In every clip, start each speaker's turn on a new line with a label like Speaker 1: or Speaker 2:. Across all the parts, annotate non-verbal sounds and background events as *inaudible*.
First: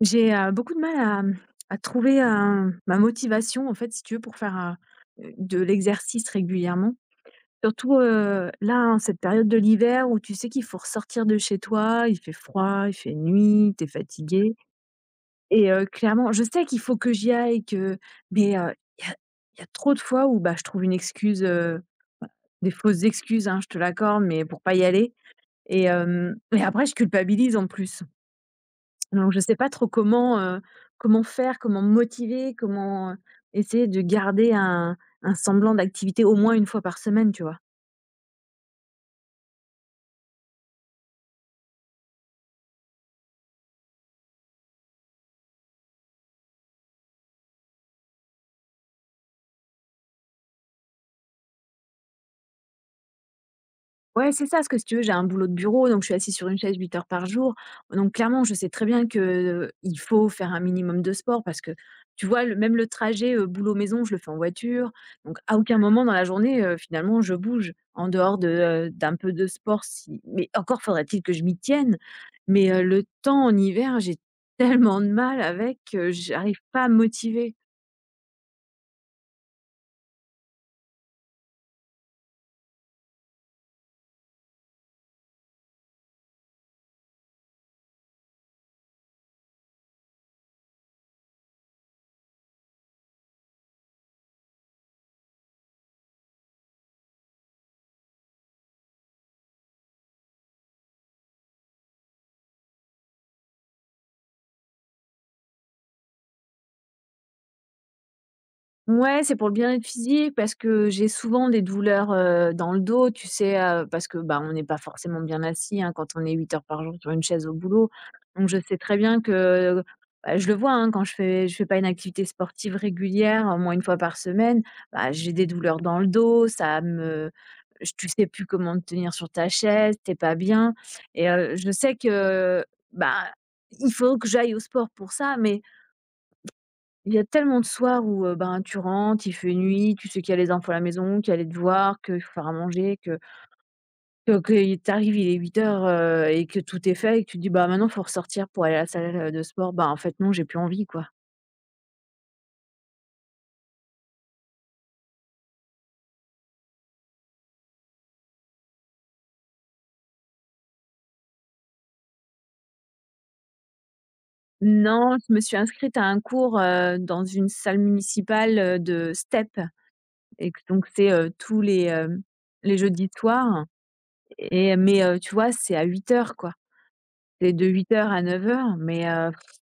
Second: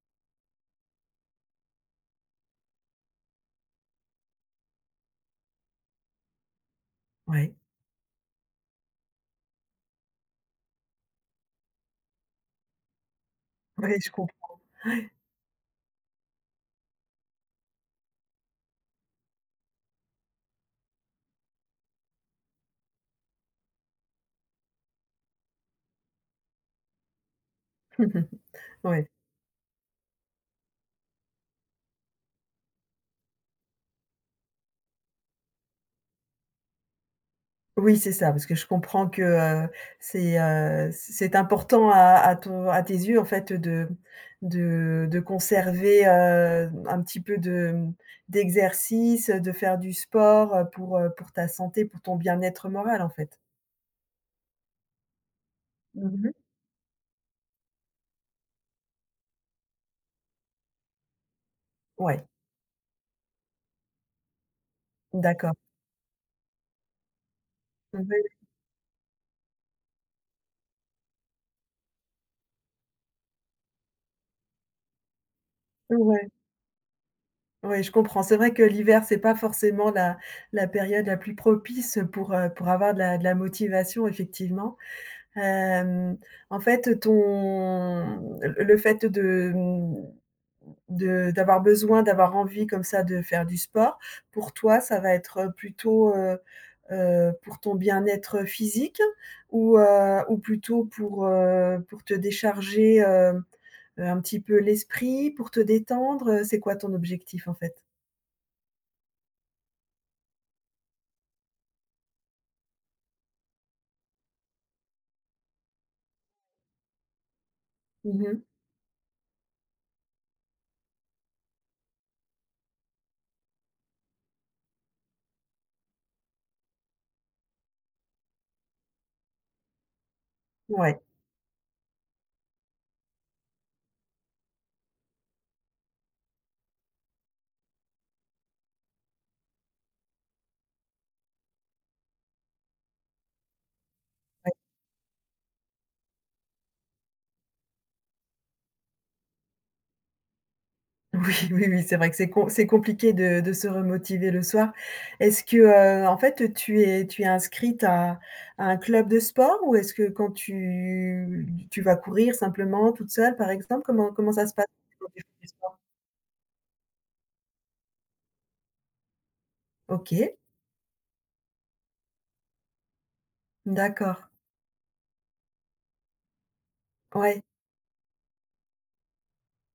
Speaker 1: J'ai, beaucoup de mal à, à trouver, ma motivation en fait si tu veux pour faire, de l'exercice régulièrement.
Speaker 2: Ouais.
Speaker 1: Surtout, là en cette période de l'hiver où tu sais qu'il faut ressortir de chez toi, il fait froid, il fait nuit, t'es es
Speaker 2: Ouais, je
Speaker 1: fatigué
Speaker 2: comprends. Ouais.
Speaker 1: et clairement je sais qu'il faut que j'y aille que mais il y a y a trop de fois où, bah, je trouve une excuse, des fausses excuses, hein, je te l'accorde mais pour pas y aller et hem et après je culpabilise en plus.
Speaker 2: *laughs* Ouais.
Speaker 1: Donc je ne sais pas trop comment, comment faire, comment motiver, comment, essayer de garder un semblant d'activité au moins une fois par semaine, tu vois?
Speaker 2: Oui, c'est ça, parce que je comprends que, c'est important à tes yeux, en fait, de conserver, un petit peu de, d'exercice, de faire du sport, pour ta santé, pour ton bien-être moral, en fait.
Speaker 1: Ouais, c'est ça, parce que si tu veux, j'ai un boulot de bureau, donc je suis
Speaker 2: Mmh.
Speaker 1: assise sur une chaise 8 heures par jour. Donc clairement, je sais très bien que il faut faire un minimum de sport parce que,
Speaker 2: Ouais,
Speaker 1: tu vois, même le trajet boulot-maison, je le fais en voiture. Donc
Speaker 2: d'accord.
Speaker 1: à aucun moment dans la journée, finalement, je bouge
Speaker 2: Ouais,
Speaker 1: en dehors de, d'un peu de sport. Si... Mais encore faudrait-il que je m'y tienne. Mais le temps en hiver, j'ai tellement de mal avec que
Speaker 2: ouais,
Speaker 1: j'arrive pas à me motiver.
Speaker 2: ouais, je comprends. C'est vrai que l'hiver, c'est pas forcément la période la plus propice pour avoir de la motivation, effectivement. Hem, En fait, ton le fait de, d'avoir besoin, d'avoir envie comme ça de faire du sport, pour toi, ça va être, plutôt, pour ton bien-être physique ou plutôt pour te décharger, un petit peu l'esprit, pour te détendre, c'est quoi ton objectif en fait?
Speaker 1: Ouais, c'est pour le bien-être physique parce que j'ai souvent des douleurs, dans le dos, tu sais, parce que, bah, on n'est pas forcément bien assis, hein, quand on est 8 heures par jour sur une chaise au boulot.
Speaker 2: Mmh.
Speaker 1: Donc je sais très bien que, bah, je le vois, hein, quand je fais pas une activité sportive régulière, au moins une fois par semaine, bah, j'ai des douleurs dans le dos, ça me j tu sais plus comment te tenir sur ta chaise, t'es pas bien
Speaker 2: Ouais, ouais.
Speaker 1: et je sais que, bah, il faut que j'aille au sport pour ça, mais il y a tellement de soirs où, ben, tu rentres, il fait nuit, tu sais qu'il y a les enfants à la maison, qu'il y a les devoirs, qu'il faut faire à manger, que tu arrives, il est 20 h, et que tout est fait et que tu te dis: «Bah, maintenant, faut ressortir pour aller à la salle, de sport». Bah, en fait, non, j'ai plus envie, quoi.
Speaker 2: Oui, *laughs* oui, oui, c'est vrai que c'est compliqué de se remotiver le soir. Est-ce que, en fait, tu es inscrite à un club de sport ou est-ce que quand tu vas courir simplement toute seule, par exemple? Comment ça se passe quand
Speaker 1: Non,
Speaker 2: tu
Speaker 1: je
Speaker 2: fais
Speaker 1: me
Speaker 2: du
Speaker 1: suis
Speaker 2: sport?
Speaker 1: inscrite à un cours, dans une salle municipale, de step
Speaker 2: OK,
Speaker 1: et que donc c'est, tous les, les jeudis soirs
Speaker 2: d'accord.
Speaker 1: et mais tu vois, c'est à huit heures quoi.
Speaker 2: Ouais.
Speaker 1: C'est de huit heures à neuf heures mais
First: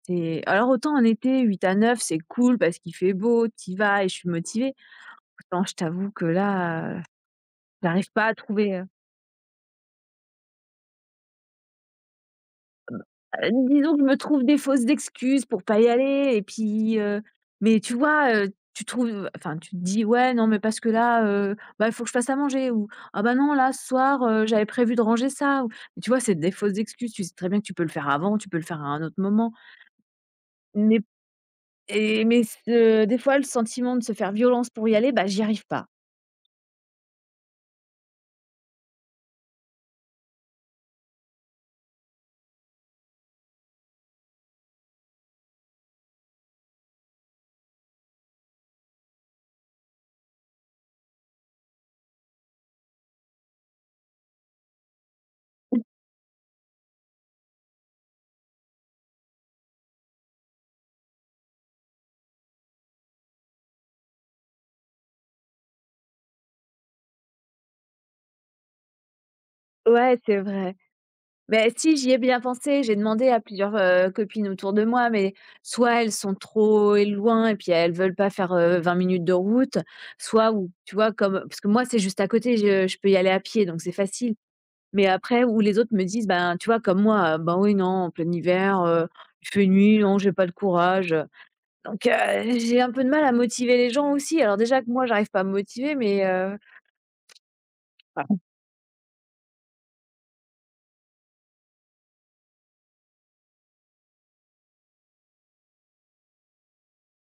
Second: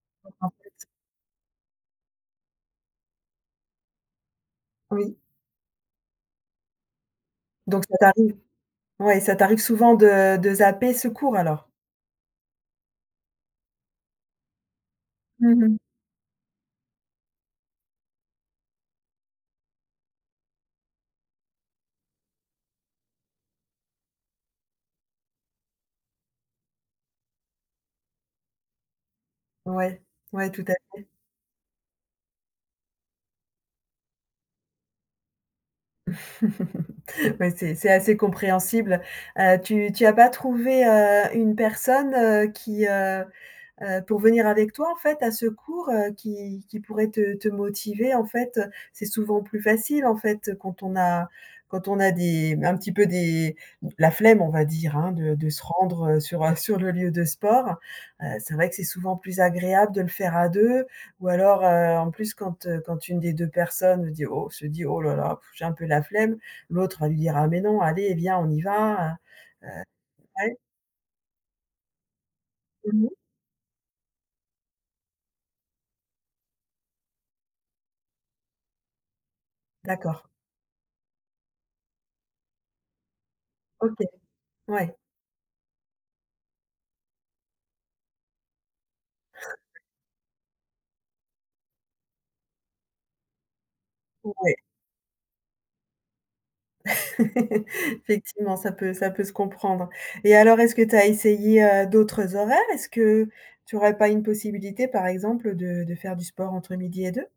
Speaker 1: c'est alors autant en été 8 à 9 c'est cool parce qu'il fait beau, t'y vas et je suis motivée.
Speaker 2: Oui,
Speaker 1: Autant je t'avoue que là,
Speaker 2: donc ça
Speaker 1: j'arrive pas à
Speaker 2: t'arrive
Speaker 1: trouver,
Speaker 2: ouais, ça t'arrive souvent de zapper ce cours alors?
Speaker 1: disons que je me trouve des fausses excuses pour
Speaker 2: Mmh.
Speaker 1: pas y aller et puis, mais tu vois, tu trouves enfin tu te dis: «Ouais, non mais parce que là, bah, il faut que je fasse à manger» ou «Ah bah, non là ce soir, j'avais prévu de ranger ça» ou tu vois? C'est des fausses excuses, tu sais très bien que tu peux le faire avant, tu peux le faire à un autre moment,
Speaker 2: Ouais, ouais, tout à
Speaker 1: mais Et mais ce des fois, le sentiment de se faire violence pour y aller, bah, j'y arrive pas.
Speaker 2: fait. *laughs* *laughs* Ouais, c'est assez compréhensible. Tu as pas trouvé, une personne, pour venir avec toi en fait à ce cours, qui pourrait te motiver en fait, c'est souvent plus facile en fait, quand on a des un petit peu des la flemme on va dire hein, de se rendre, sur, *laughs* sur le lieu de sport. C'est vrai que c'est souvent plus agréable de le faire à 2 ou alors, en plus quand une des 2 personnes dit: «Oh» se dit: «Oh là là, pff, j'ai un peu la flemme», l'autre va lui dire: «Ah mais non, allez viens on y va»,
Speaker 1: Ouais, c'est
Speaker 2: ouais.
Speaker 1: vrai. Mais si, j'y ai bien pensé, j'ai
Speaker 2: Mmh.
Speaker 1: demandé à plusieurs, copines autour de moi, mais soit elles sont trop é loin et puis elles veulent pas faire, 20 minutes de route,
Speaker 2: D'accord.
Speaker 1: soit ou tu vois, comme parce que moi, c'est juste à côté, je peux y aller à pied, donc c'est
Speaker 2: OK.
Speaker 1: facile.
Speaker 2: Ouais.
Speaker 1: Mais après où les autres me disent, ben, tu vois comme moi, «Ben, oui, non, en plein hiver, il fait nuit, non, j'ai pas le courage», donc j'ai un peu de mal à motiver les gens aussi.
Speaker 2: Ouais.
Speaker 1: Alors déjà que moi, j'arrive pas à me motiver, mais
Speaker 2: *laughs*
Speaker 1: voilà.
Speaker 2: Effectivement, ça peut se comprendre. Et alors, est-ce que tu as essayé, d'autres horaires? Est-ce que tu n'aurais pas une possibilité, par exemple, de faire du sport entre midi et deux.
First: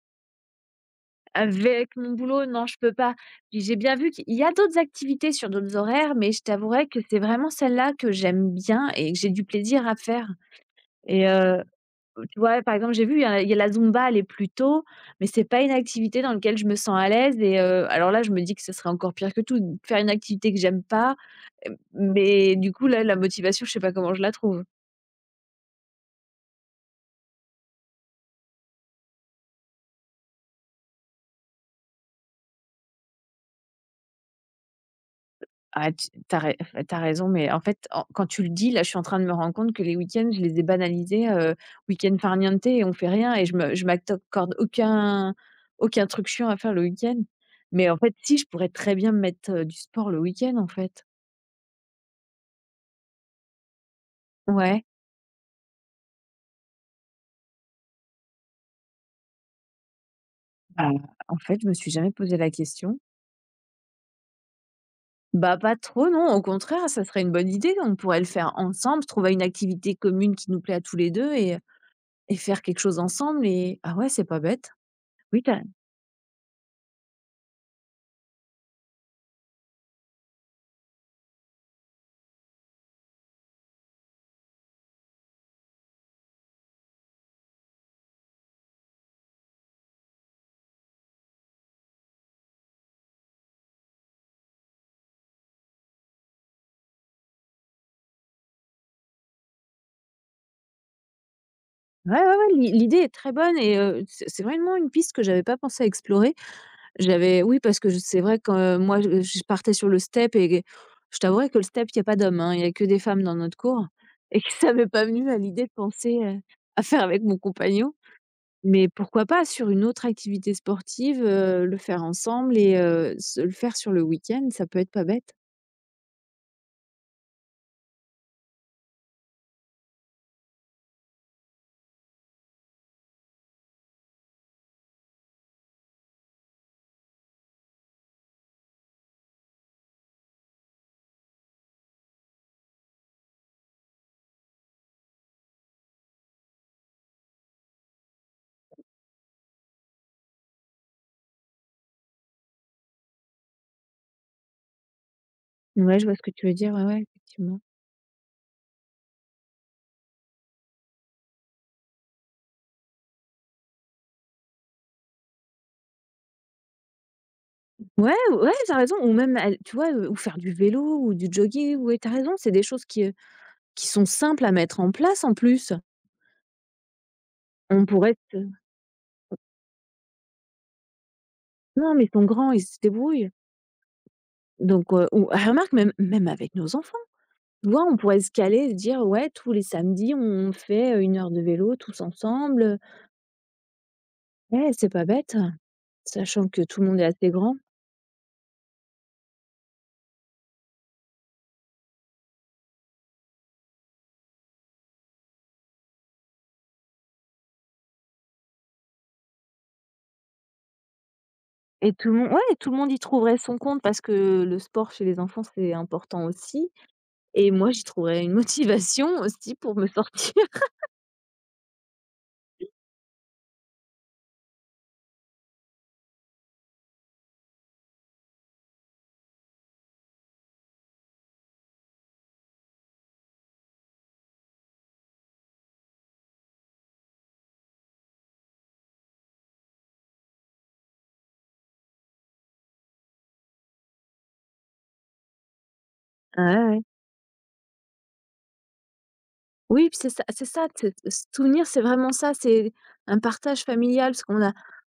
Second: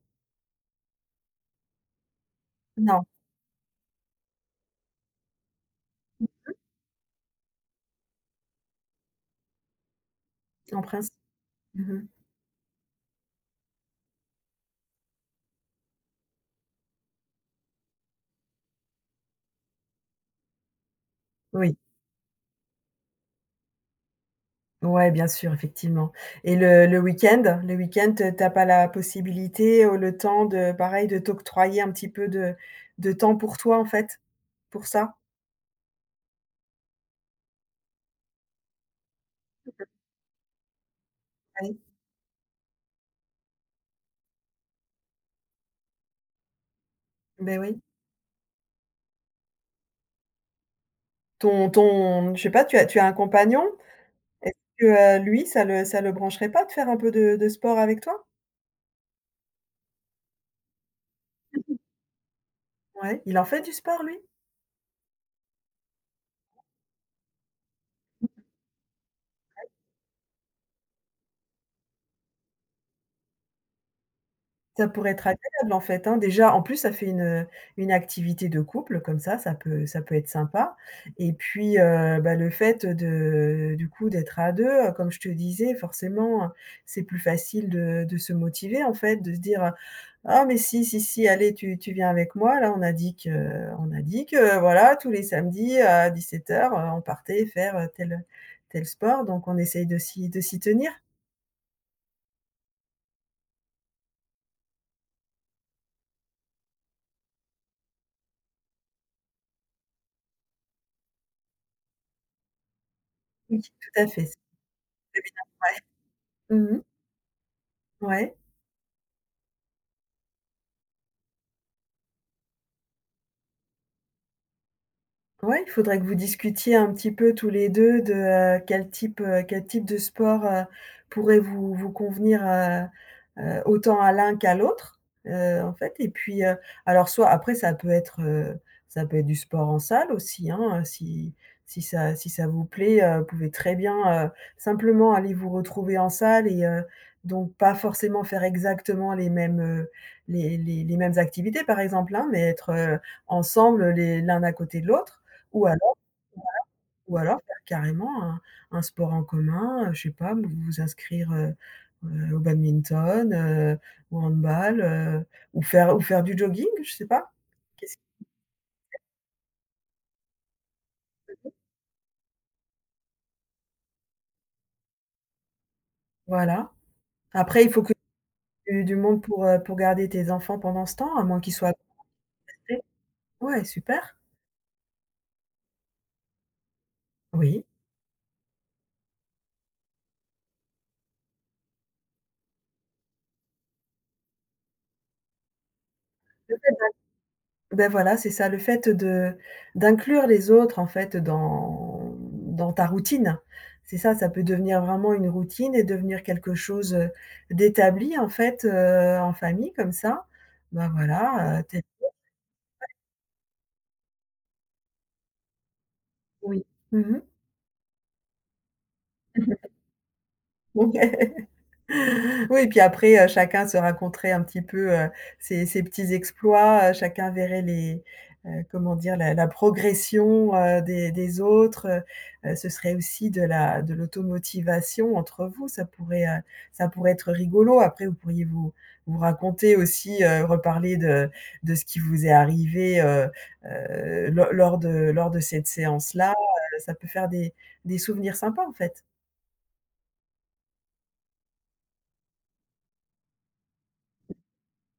Speaker 1: Avec mon boulot, non, je peux
Speaker 2: Non,
Speaker 1: pas. Puis j'ai bien vu qu'il y a d'autres activités sur d'autres horaires, mais je t'avouerai que c'est vraiment celle-là que j'aime bien et que j'ai du plaisir à faire
Speaker 2: en principe.
Speaker 1: et
Speaker 2: Mmh.
Speaker 1: tu vois, par exemple, j'ai vu, il y a la Zumba, elle est plus tôt, mais c'est pas une activité dans laquelle je me sens à l'aise et alors là, je me dis que ce serait encore pire que tout, de faire une activité que j'aime pas,
Speaker 2: Oui,
Speaker 1: mais du coup, là, la motivation, je sais pas comment je la trouve.
Speaker 2: ouais, bien sûr, effectivement. Et le week-end? Le week-end, tu pas la possibilité ou le temps de pareil, de t'octroyer un petit peu de temps pour toi, en fait, pour ça?
Speaker 1: Ah, tu t'as as rai raison, mais en fait, en quand tu le dis, là, je suis en train de me rendre compte que les week-ends, je les ai banalisés,
Speaker 2: Oui,
Speaker 1: week-end farniente et on fait rien et je m'accorde aucun truc chiant à faire le week-end.
Speaker 2: beh, oui.
Speaker 1: Mais en fait, si, je pourrais très bien me mettre, du sport le week-end, en fait.
Speaker 2: Ton ton Je sais pas, tu as un compagnon? Est-ce
Speaker 1: Ouais.
Speaker 2: que, lui, ça le brancherait pas de faire un peu de sport avec toi?
Speaker 1: Bah, en fait, je me suis jamais posé la question.
Speaker 2: Ouais, il en fait du sport lui?
Speaker 1: Bah, pas trop, non. Au contraire, ça serait une bonne idée. On pourrait le faire ensemble, trouver une activité commune qui nous plaît à tous les deux et faire quelque chose ensemble. Et ah ouais, c'est pas bête.
Speaker 2: Ça pourrait être
Speaker 1: Oui, ouais,
Speaker 2: agréable en fait, hein. Déjà, en plus, ça fait une activité de couple comme ça, ça peut être sympa et puis, bah, le fait de du coup, d'être à 2, comme je te disais, forcément, c'est plus facile de se motiver en fait, de se dire, Ah mais si, si, si, allez, tu viens avec moi. Là, on a dit que voilà, tous les samedis à 17h, on partait faire, tel sport, donc on essaye de s'y tenir.
Speaker 1: ouais, ouais, l'idée est très bonne et c'est vraiment une piste que j'avais pas pensé à explorer. J'avais, oui, parce que c'est vrai que moi, je partais sur le step et je t'avouerais que le step, il n'y a pas d'hommes, hein, il y a que des femmes dans notre
Speaker 2: Oui,
Speaker 1: cours
Speaker 2: tout à fait, c'est
Speaker 1: et que ça m'est pas
Speaker 2: très
Speaker 1: venu à l'idée de
Speaker 2: bien.
Speaker 1: penser
Speaker 2: Ouais. Mmh.
Speaker 1: à faire avec mon compagnon.
Speaker 2: Ouais.
Speaker 1: Mais pourquoi pas sur une autre activité sportive, le faire ensemble et se le faire sur le week-end, ça peut être pas bête.
Speaker 2: Ouais, il faudrait que vous discutiez un petit peu tous les 2 de, quel type de sport, pourrait vous vous convenir, autant à l'un qu'à l'autre, en fait et puis, alors soit après ça peut être du sport en salle aussi, hein, si ça vous plaît, vous pouvez très bien, simplement aller vous retrouver en salle et donc pas forcément faire exactement les mêmes activités par exemple, hein, mais être, ensemble les l'un à côté de l'autre. Ou alors
Speaker 1: Ouais, je vois ce que tu veux dire, ouais, ouais,
Speaker 2: ou alors
Speaker 1: effectivement.
Speaker 2: faire carrément un sport en commun, je sais pas, vous vous inscrire, au badminton, au handball, ou faire du jogging, je sais pas. Qu'est-ce
Speaker 1: Ouais, ouais, tu as raison ou même al tu vois, ou faire du vélo ou du jogging, ouais, tu as raison, c'est des choses qui sont simples à mettre en place en plus.
Speaker 2: Voilà. Après il faut
Speaker 1: On
Speaker 2: que
Speaker 1: pourrait se
Speaker 2: tu aies du monde pour garder tes enfants pendant ce temps, à moins qu'ils soient à
Speaker 1: non, mais ils sont grands, ils se
Speaker 2: côté.
Speaker 1: débrouillent.
Speaker 2: Ouais, super.
Speaker 1: Donc ou ah remarque même avec nos enfants,
Speaker 2: Oui.
Speaker 1: tu vois? On pourrait se caler, se dire: «Ouais, tous les samedis, on fait, 1 heure de vélo tous ensemble». Ouais, c'est pas bête. Sachant que tout le monde est assez grand.
Speaker 2: Ben voilà, c'est ça, le fait de d'inclure les autres en fait dans ta routine. C'est ça, ça peut devenir vraiment une routine et devenir quelque chose, d'établi en fait, en famille comme ça. Ben voilà, tu es
Speaker 1: Et tout le monde ouais, tout le monde y trouverait son compte parce que le sport chez les enfants, c'est important
Speaker 2: oui.
Speaker 1: aussi
Speaker 2: Mmh mh.
Speaker 1: et moi, j'y trouverais une *laughs* motivation aussi
Speaker 2: *laughs*
Speaker 1: pour me sortir. *laughs*
Speaker 2: Ouais. Oui et puis après, chacun se raconterait un petit peu, ses petits exploits, chacun verrait comment dire? La progression, des autres, ce serait aussi de l'automotivation entre vous, ça pourrait être rigolo. Après, vous pourriez vous vous raconter aussi, reparler de ce qui vous est arrivé, lo lors de cette séance-là,
Speaker 1: Ouais, ouais.
Speaker 2: ça peut faire des souvenirs sympas, en fait.
Speaker 1: Oui, puis c'est ça, c'est se souvenir, c'est vraiment ça, c'est un partage familial parce qu'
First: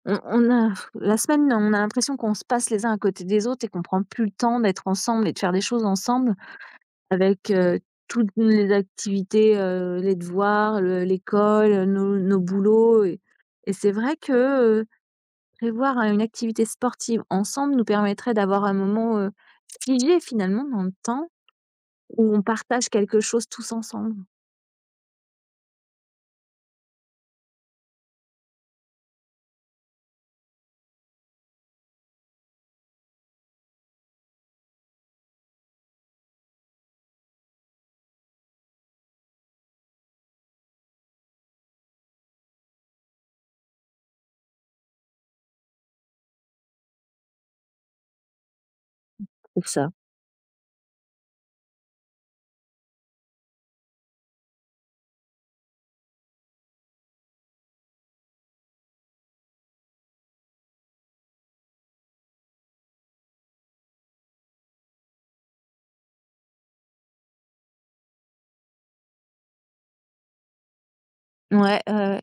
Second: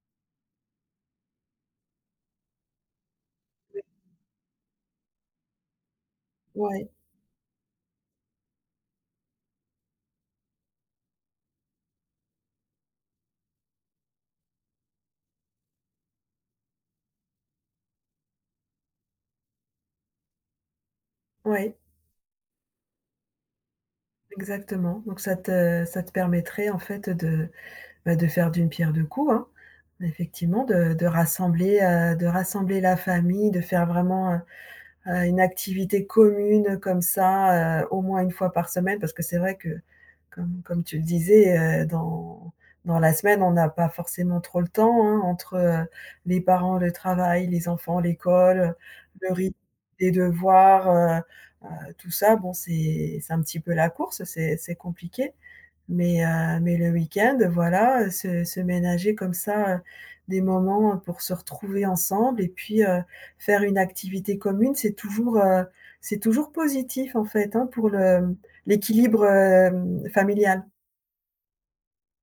Speaker 1: on a la semaine, on a l'impression qu'on se passe les uns à côté des autres et qu'on prend plus le temps d'être ensemble et de faire des choses ensemble.
Speaker 2: Ouais,
Speaker 1: Avec, toutes les activités, les devoirs, le l'école, nos boulots et c'est vrai que, heu, prévoir une activité sportive ensemble nous permettrait d'avoir un moment, figé finalement dans le temps
Speaker 2: ouais.
Speaker 1: où on partage quelque chose tous ensemble.
Speaker 2: Exactement, donc ça te permettrait en fait de, bah, de faire d'une pierre deux coups, hein. Effectivement de rassembler la famille, de faire vraiment, une activité commune comme ça, au moins une fois par semaine parce que c'est vrai que comme tu le disais, dans la semaine, on n'a pas forcément trop le temps, hein, entre, les parents, le travail, les enfants, l'école, le rythme
Speaker 1: C'est ça.
Speaker 2: des devoirs, tout ça, bon, c'est un petit peu la course, c'est compliqué. Mais le week-end, voilà, se ménager comme ça, des moments pour se retrouver ensemble et puis, faire une activité commune, c'est toujours positif en fait, hein, pour le l'équilibre, familial.
Speaker 1: Ouais, ouais, ouais.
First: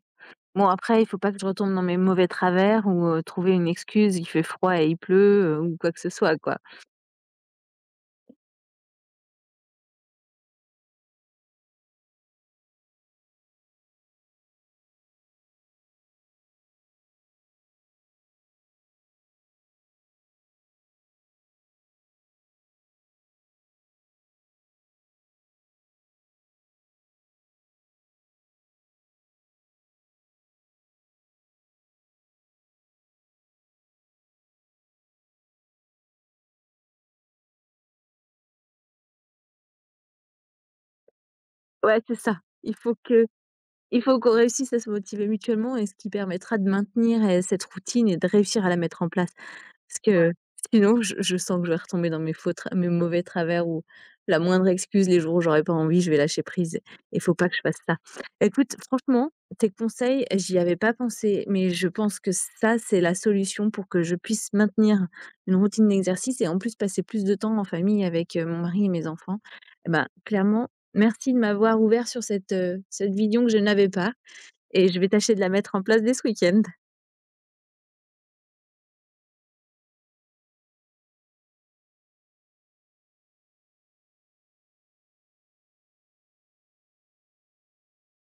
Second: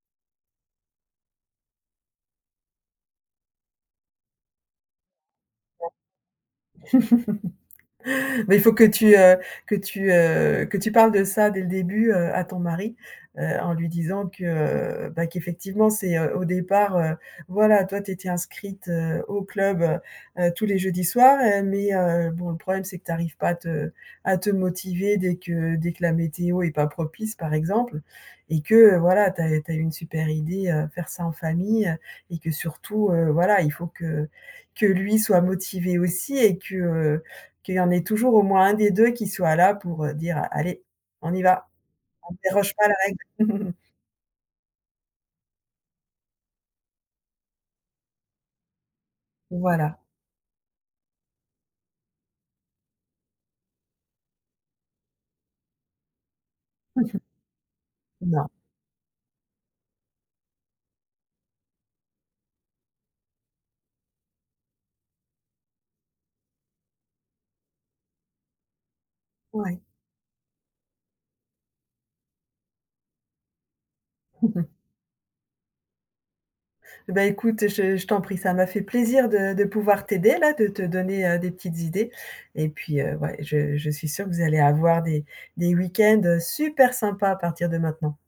Speaker 1: Bon après il faut pas que je retombe dans mes mauvais travers ou, trouver une excuse, il fait froid et il pleut, ou quoi que ce soit quoi.
Speaker 2: Mais il faut que tu parles de ça dès le début, à ton mari, en lui disant que, bah, qu'effectivement c'est, au départ, voilà, toi tu étais inscrite, au club, tous les jeudis soirs, mais bon, le problème c'est que tu arrives pas à te motiver dès que la météo est pas propice, par exemple et que, voilà, tu as eu une super idée, faire ça en famille, et que surtout, voilà, il faut que lui soit motivé aussi et que, qu'il y en ait toujours au moins un des 2 qui soit là pour, dire: «Ah, «Allez, on y va,
Speaker 1: Ouais c'est
Speaker 2: on ne
Speaker 1: ça,
Speaker 2: déroge
Speaker 1: il
Speaker 2: pas à la
Speaker 1: faut que
Speaker 2: règle». *laughs*
Speaker 1: Il faut qu'on réussisse à se motiver mutuellement et ce qui permettra de maintenir, cette routine et de réussir à la mettre en place.
Speaker 2: Voilà,
Speaker 1: Parce que sinon, je sens que je vais retomber dans mes faux tra mes mauvais travers ou la moindre excuse, les jours où j'aurais pas envie, je vais lâcher prise et faut pas que je fasse ça.
Speaker 2: non,
Speaker 1: Écoute, franchement, tes conseils, j'y avais pas pensé, mais je pense que ça, c'est la solution pour que je puisse maintenir une routine d'exercice et en plus passer plus de temps en famille avec, mon mari et mes enfants.
Speaker 2: ouais.
Speaker 1: Et ben, clairement, merci de m'avoir ouvert sur cette, cette vision que je n'avais pas
Speaker 2: *laughs*
Speaker 1: et je vais tâcher de la mettre en place dès ce week-end.
Speaker 2: Bah, écoute, je t'en prie, ça m'a fait plaisir de pouvoir t'aider là, de te donner, des petites idées et puis, ouais, je suis sûre que vous allez avoir des week-ends, super sympas à partir de maintenant.